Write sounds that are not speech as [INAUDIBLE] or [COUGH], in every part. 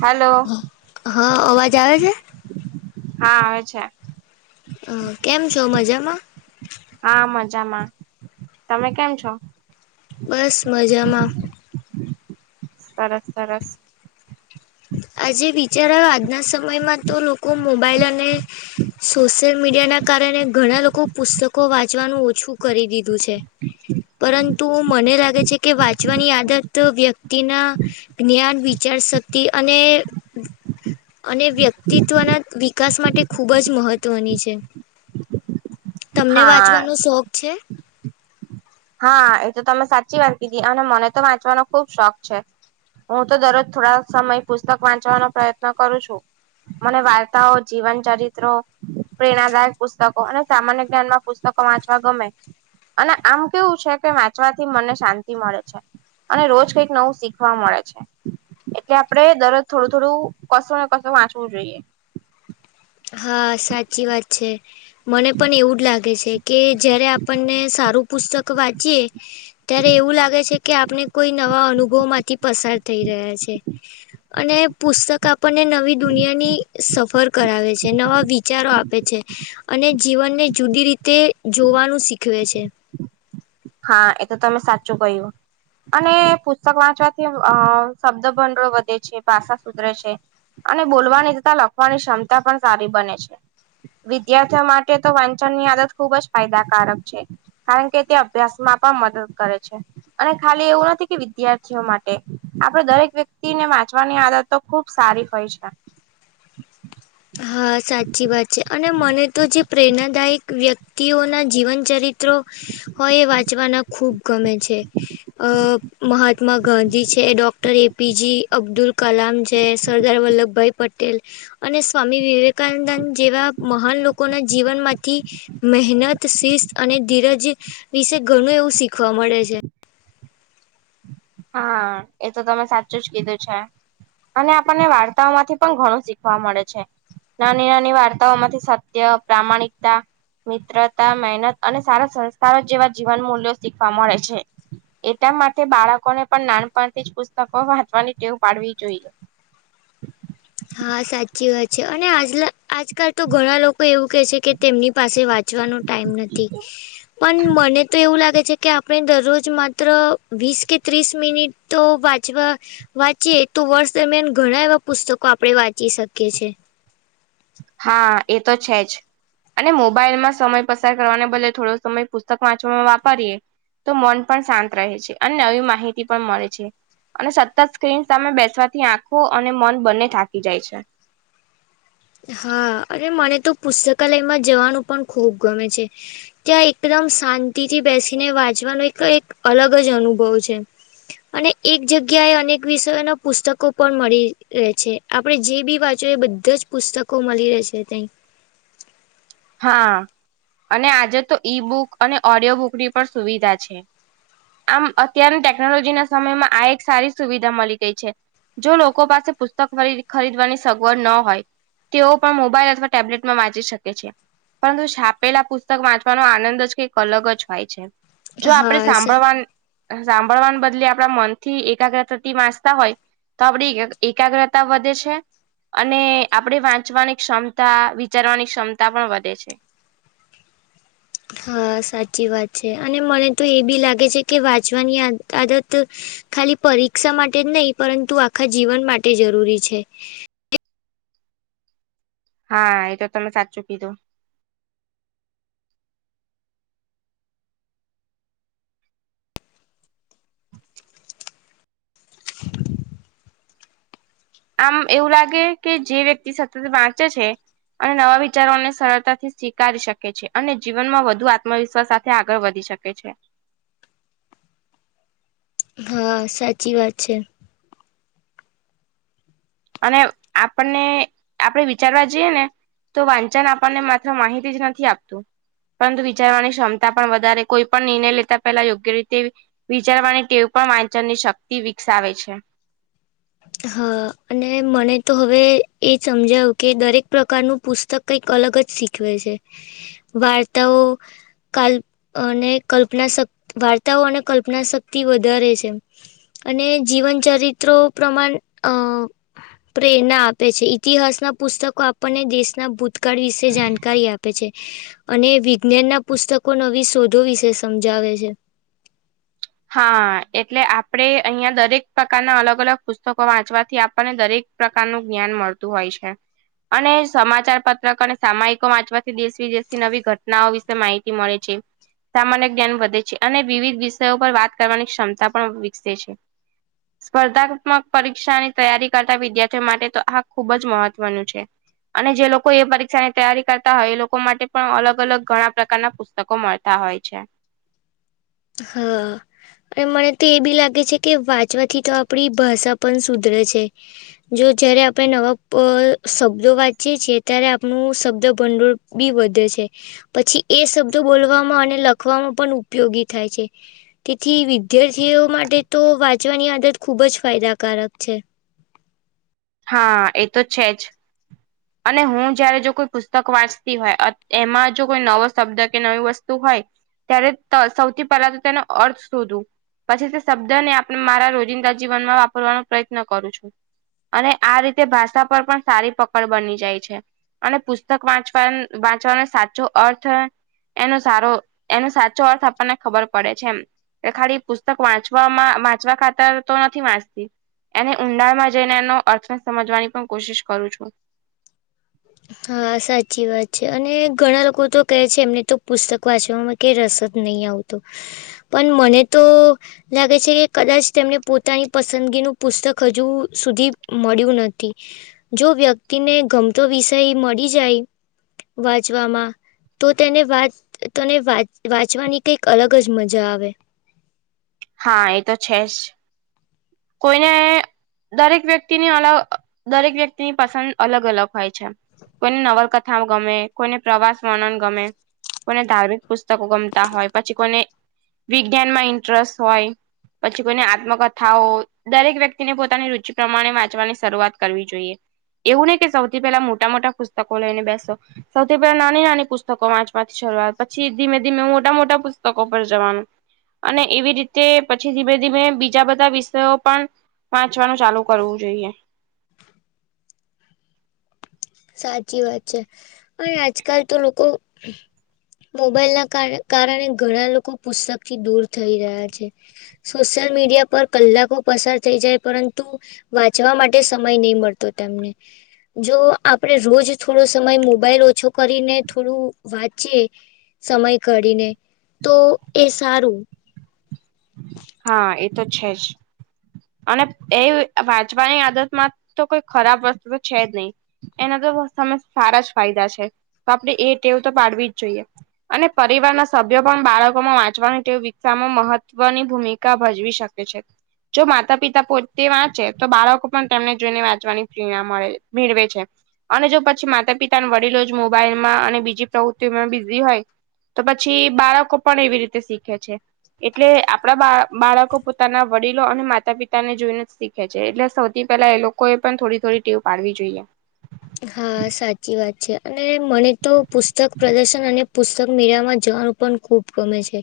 Hello હા અવાજ આવે છે. હા આવે છે. કેમ છો મજામા હા મજામાં તમે કેમ છો. બસ મજામા સરસ સરસ આજે વિચારો આજના સમયમાં તો લોકો મોબાઈલ અને સોશિયલ મીડિયા ના કારણે ઘણા લોકો પુસ્તકો વાંચવાનું ઓછું કરી દીધું છે. પરંતુ મને લાગે છે કે વાંચવાની આદત વ્યક્તિના જ્ઞાન વિચાર શક્તિ અને અને વ્યક્તિત્વના વિકાસ માટે ખૂબ જ મહત્વની છે. તમને હા વાંચવાનો શોખ છે. હા એ તો તમે સાચી વાત કીધી અને મને તો વાંચવાનો ખુબ શોખ છે. હું તો દરરોજ થોડા સમય પુસ્તક વાંચવાન પ્રયત્ન કરું છુ. મને વાર્તાઓ જીવન ચરિત્રો પ્રેરણાદાયક પુસ્તકો અને સામાન્ય જ્ઞાનમાં પુસ્તકો વાંચવા ગમે અને આમ કેવું કે વાંચવાથી મને શાંતિ મળે છે અને રોજ કઈક નવું શીખવા મળે છે. એટલે આપડે દરજ થોડું થોડું કસો ને કસું વાંચવું જોઈએ હા સાચી વાત છે. મને પણ એવું જ લાગે છે, કે જયારે આપણને સારું પુસ્તક વાંચીએ ત્યારે એવું લાગે છે. કે આપને કોઈ નવા અનુભવ માંથી પસાર થઈ રહ્યા છે અને પુસ્તક આપ આપણને નવી દુનિયાની સફર કરાવે છે. જે નવા વિચારો આપે છે અને જીવનને જુદી રીતે જોવાનું શીખવે છે. હા એ તો તમે સાચું કહ્યુ અને પુસ્તક વાંચવાથી અ શબ્દ ભંડળો વધે છે ભાષા સુધરે છે. અને બોલવાની તતાા લખવાની ક્ષમતા પણ સારી બને છે. વિદ્યાર્થીઓ માટે તો વાંચન ની આદત ખુબ જ ફાયદાકારક છે કારણ કે તે અભ્યાસમાં પણ મદદ કરે છે અને ખાલી એવું નથી કે વિદ્યાર્થીઓ માટે આપડે દરેક વ્યક્તિને વાંચવાની આદત તો ખુબ સારી હોય છે. હા સાચી વાત છે અને મને તો જે પ્રેરણાદાયક વ્યક્તિઓના જીવનચરિત્રો હ એ વાંચવાના ખૂબ ગમે છે અ મહાત્મા ગાંધી છે ડૉક્ટર એપીજી અબ્દુલ કલામ છે સરદાર વલ્લભભાઈ પટેલ અને સ્વામી વિવેકાનંદંદ જેવા મહાન લોકોના જીવનમાંથી મહેનત શિસ્ત અને ધીરજ વિશે ઘણું એવું શીખવા મળે છે. હા એ તો તમે સાચું જ કીધું છે. અને આપણને વાર્તાઓમાંથી પણ ઘણું શીખવા મળે છે. નાની નાની વાર્તાઓમાંથી સત્ય પ્રામાણિકતા મિત્રતા મહેનત અને સારા સંસ્કારો જેવા જીવન મૂલ્યો શીખવા મળે છે. એટ માટે બાળકોને પણ નાનપણથી જ પુસ્તકો વાંચવાની ટેવ પાડવી જોઈએ. હા સાચી વાત છે અને આજ આજકાલ તો ઘણા લોકો એવું કે છે કે તેમની પાસે વાત ચવાનો ટાઈમ નથી પણ મને તો એવું લાગે છે. કે આપણે દરરોજ માત્ર વીસ કે ત્રીસ મિનિટ તો વાંચવા વાંચીએ તો વર્ષ દરમિયાન ઘણા એવા પુસ્તકો આપણે વાંચી શકીએ છીએ. હા એ તો છે જ અને મોબાઈલમાં સમય પસાર કરવાને બદલે થોડો સમય પુસ્તક વાંચવામાં વાપરીએ તો મન પણ શાંત રહે છે અને નવી માહિતી પણ મળે છે. અને સતત સ્ક્રીન સામે બેસવાથી આંખો અને મન બંને થાકી જાય છે. હા અરે મને તો પુસ્તકાલયમાં જવાનું પણ ખુબ ગમે છે. ત્યાં એકદમ શાંતિથી બેસીને વાંચવાનો એક એક અલગ જ અનુભવ છે અને એક જગ્યાએ અનેક વિષયોના પુસ્તકો પણ મળી રહે છે. આપડણે જે બી વાંચી એ બધા જ પુસ્તકો મળી રહે છે ત્યાં હા અને આજે તો ઈ બુક અને ઓડિયો બુક ની પણ સુવિધા છે. આમ અત્યારની ટેકનોલોજી ના સમયમાં આ એક સારી સુવિધા મળી ગઈ છે. જો લોકો પાસે પુસ્તક ખરીદવાની સગવડ ન હોય. તેઓ પણ મોબાઈઇલ અથવા ટેબ્લેટમાં વાંચી શકે છે. પરંતુ છાપેલા પુસ્તક વાંચવાનો આનંદ જ કઈક અલગ જ હોય છે. જો આપણે હા સા સાંભળવા સાંભળવાના બદલે આપણા મનથી એકાગ્રતાથી વાંચતા હોય તો આપડી એકાગ્રતા વધે છે. અને આપણી વાંચવાની ક્ષમતા વિચારવાની ક્ષમતા પણ વધે છે. હા સાચી વાત છે અને મને તો એ બી લાગે છે કે વાંચવાની આદત ખાલી પરીક્ષા માટે જ નહીં પરંતુ આખા જીવન માટે જરૂરી છે. હા એ તો તમે સાચું કીધું. આમ એવું લાગે કે જે વ્યક્તિ સતત વાંચે છે. અને નવા વિચારોને સરળતાથી સ્વીકારી શકે છે અને જીવનમાં વધુ આત્મવિશ્વાસ ત્યા આગળ વધી શકે છે. હા સાચી વાત છે. અને આપણને આપણે વિચારવા જઈએ ને તો વાંચન આપણને માત્ર માહિતી જ નથી આપતું. પરંતુ વિચારવાની ક્ષમતા પણ વધારે કોઈ પણ નિર્ણય લેતા પહેલા યોગ્ય રીતે. વિચારવાની ટેવ પણ વાંચનની શક્તિ વિકસાવે છે. હા અને મને તો હવે એ સમજાયું કે દરેક પ્રકારનું પુસ્તક કઈક અલગ જ શીખવે છે. વાર્તાઓ કાલ્ અને કલ્પના શક્ વાર્તાઓ અને કલ્પના શક્તિ વધારે છે. અને જીવન ચરિત્રો પ્રમાણ અ પ્રેરણા આપે છે ઇતિહાસના પુસ્તકો આપણને દેશના ભૂતકાળ વિશે જાણકારી આપે છે. અને વિજ્ઞાનના પુસ્તકો નવી શોધો વિશે સમજાવે છે. હા એટલે આપડે અહિયાં દરેક પ્રકારના અલગ અલગ પુસ્તકો વાંચવાથી આપણને દરેક પ્રકારનું જ્ઞાન મળતું હોય છે. અને સમાચાર પત્રક અને સામાયિકો વાંચવાથી દેશ વિદેશની નવી ઘટનાઓ વિશે માહિતી મળે છે. સામાન્ય જ્ઞાન વધે છે અને વિવિધ વિષયો પર વાત કરવાની ક્ષમતા પણ વિકસે છે. [INAUDIBLE] સ્પર્ધાત્મક પરીક્ષાની તૈયારી કરતા વિદ્યાર્થીઓ માટે તો આ ખૂબ જ મહત્વનું છે. અને જે લોકો એ પરીક્ષા ની તૈયારી કરતા હોય એ લોકો માટે પણ અલગ અલગ ઘણા પ્રકારના પુસ્તકો મળ તા હોય છે. હા. અને મને તો એ બી લાગે છે કે વાંચવાથી તો આપણી ભાષા પણ સુધરે છે. જો જયારે આપણે નવા શબ્દો વાંચીએ છીએ ત્યારે આપણું શબ્દભંડોળ બી વધે છે પછી એ શબ્દો બોલવામાં અને લખવામાં પણ ઉપયોગી થાય છે. તેથી વિદ્યાર્થીઓ માટે તો વાત વાંચવાની આદત ખૂબ જ ફાયદાકારક છે. હા એ તો છે જ. [INAUDIBLE] અને હું જયારે જો કોઈ પુસ્તક વાંચતી હોય એમાં જો કોઈ નવો શબ્દ કે નવી વસ્તુ હોય. ત્યારે ત સૌથી પહેલા તો તેનો અર્થ શોધું. પછી તે શબ્દને આપણે મારા રોજિંદા જીવનમાં વાપરવાનો પ્રયત્ન કરું છું. અને આ રીતે ભાષા પર પણ સારી પકડ બની જાય છે. અને પુસ્તક વાંચવા વાંચવાનો સાચો અર્થ એનો સારો એનો સાચો અર્થ આપણને ખબર પડે છે એમ. એ ખાલી પુસ્તક વાંચવામાં વાંચવા ખાતર તો નથી વાંચતી. એને ઊંડાણમાં જઈને એનો અર્થને સમજવાની પણ કોશિશ કરું છું. હા સાચી વાત છે અને ઘણા લોકો તો કહે છે એમને તો પુસ્તક વાંચવામાં કે રસ જ નહી આવતો પણ મને તો લાગે છે કે કદાચ તેમને પોતાની પસંદગીનું પુસ્તક હજુ સુધી મળ્યું નથી. જો વ્યક્તિને ગમતો વિષય મળી જાય વાંચવામાં. તો તેને વાચ તને વાંચવાની કંઈક અલગ જ મજા આવે. હા એ તો છે જ કોઈને દરેક વ્યક્તિની અલગ દરેક વ્યક્તિની પસંદ અલગ અલગ હોય છે કોઈને નવલકથા ગમે કોઈને પ્રવાસ વર્ણન ગમે કોને ધાર્મિક પુસ્તકો ગમતા હોય પછી કોને વિજ્ઞાન માં ઇન્ટરેસ્ટ હોય પછી કોઈને આત્મકથાઓ દરેક વ્યક્તિને પોતાની રુચિ પ્રમાણે વાંચવાની શરૂઆત કરવી જોઈએ. એવું નઈ કે સૌથી પેલાં મોટાં-મોટાં પુસ્તકો લઈને બેસો. સૌથી પહેલા નાની નાની પુસ્તકો વાંચમાંથી શરૂઆત પછી ધીમે ધીમે મોટા મોટા પુસ્તકો પર જવાનું અને એવી રીતે પછી ધીમે-ધીમે બીજા બધાં વિષયો પણ વાંચવાનું ચાલુ કરવું જોઈએ સાચી વાત છે અને આજકાલ તો લોકો મોબાઈલ ના કાર કારણે ઘણા લોકો પુસ્તક થી દૂર થઈ રહ્યા છે. સોશિયલ મીડિયા પર કલાકો પસાર થઈ જાય પરંતુ વાંચવા માટે સમય નહી મળતો તેમને જો આપણે રોજ થોડો સમય મોબાઈલ ઓછો કરીને થોડું વાંચીએ સમય કઢીને તો એ સારું હા એ તો છે જ અને એ વાંચવાની આદત માં તો કોઈ ખરાબ વસ્તુ તો છે જ નહી એના તો [UNINTELLIGIBLE] સારા જ ફાયદા છે તો આપણે એ ટેવ તો પાડવી જ જોઈએ અને પરિવારના સભ્યો પણ બાળકોમાં વાંચવાની ટેવ વિકસામાં મહત્વની ભૂમિકા ભજવી શકે છે. જો માતા પિતા પોતે વાંચે તો બાળકો પણ તેમને જોઈને વાંચવાની પ્રેરણા મળે મેળવે છે. અને જો પછી માતા પિતા વડીલો જ મોબાઈલમાં અને બીજી પ્રવૃત્તિઓમાં બીઝી હોય તો પછી બાળકો પણ એવી રીતે શીખે છે એટલે આપણા બાળક બાળકો પોતાના વડીલ લો અને માતા પિતા ને જોઈને જ શીખે છે એટલે સૌથી પહેલા એ લોકોએ પણ થોડી થોડી ટેવ પાડવી જોઈએ હા સાચી વાત છે અને મને તો પુસ્તક પ્રદર્શન અને પુસ્તક મેળા જવા પણ ખુબ ગમે છે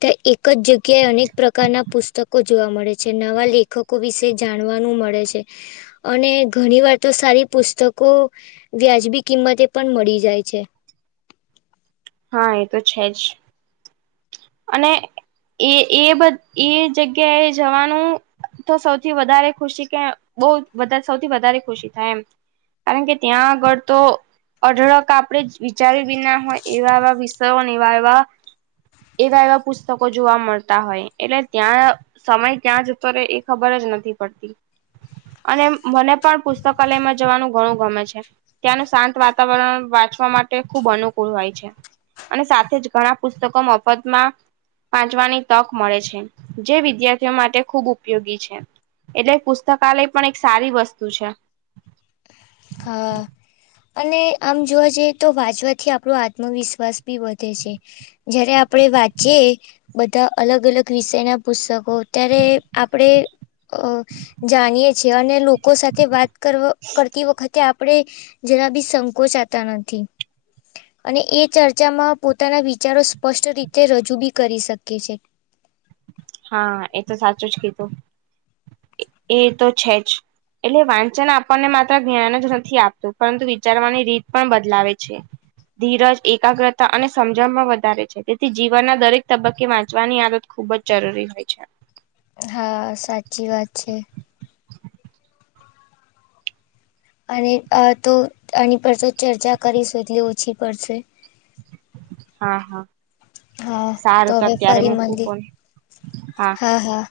તે એક જ જગ્યાએ અનેક પ્રકારના પુસ્તકો જોવા મળે છે નવા લેખકો વિશે જાણવાનું મળે છે. અને ઘણીવાર તો સારી પુસ્તક કો વ્યાજબી કિંમતે પણ મળી જાય છે હા એ તો છે જ અને એ એ એ જગ્યાએ જવાનું તો સૌથી વધારે ખુશી કે બોવ સૌથી વધારે ખુશી થાય એમ કારણ કે ત્યાં આગળ તો અઢળક આપણે વિચારી વિના હોય એવા એવા વિષયોને નિવારવા એવા એવા પુસ્તકો જોવા મળતા હોય એટલે ત્યાં સમય ક્યાં જતો રહેે એ ખબર જ નથી પડતી અને મને પણ પુસ્તકાલયમાં જવાનું ઘણું ગમે છે. ત્યાંનું શાંત વાતાવરણ વાંચવા માટે ખૂબ અનુકૂળ હોય છે અને સાથે જ ઘણા પુસ્તકો તકો મફતમાં વાચવાની તક મળે છે જે વિદ્યાર્થીઓ માટે ખૂબ ઉપયોગી છે. એટલે પુસ્તકાલય પણ એક સારી વસ્તુ છે. હા અને આમ જોવા જઈએ તો વાંચવાથી આપણો આત્મવિશ્વાસ બી વધે છે જયારે આપડે વાંચીએ બધા અલગ અલગ વિષય ના પુસ્તકો અત્યારે આપડે અ જાણીએ છીએ અને લોકો સાથે વાત કર કરતી વખત કે આપડણે જરા બી સંકોચાતા નથી. અને એ ચર્ચામાં પોતાના વિચારો સ્પષ્ટ રીતે રજૂ બી કરી શકે છે. હા એ તો સાચું જ કીધું એ તો છે જ. એટલે વાંચન આપણને માત્ર જ્ઞાન જ નથી આપતું પરંતુ વિચારવાની રીત પણ બદલાવે છે. ધીરજ એકાગ્રતા અને સમજણમાં વધારે છે. તેથી જીવનના દરેક તબક્કે વાંચવાની આદત ખુબ જ જરૂરી હોય છે. હા સાચી વાત છે. અને તો આની પર તો ચર્ચા કરીશું એટલી ઓછી પડશે. હા હા હા તો સારું હવે અત્યારે ફરી મૂકું મળીએ. ફોન હા હા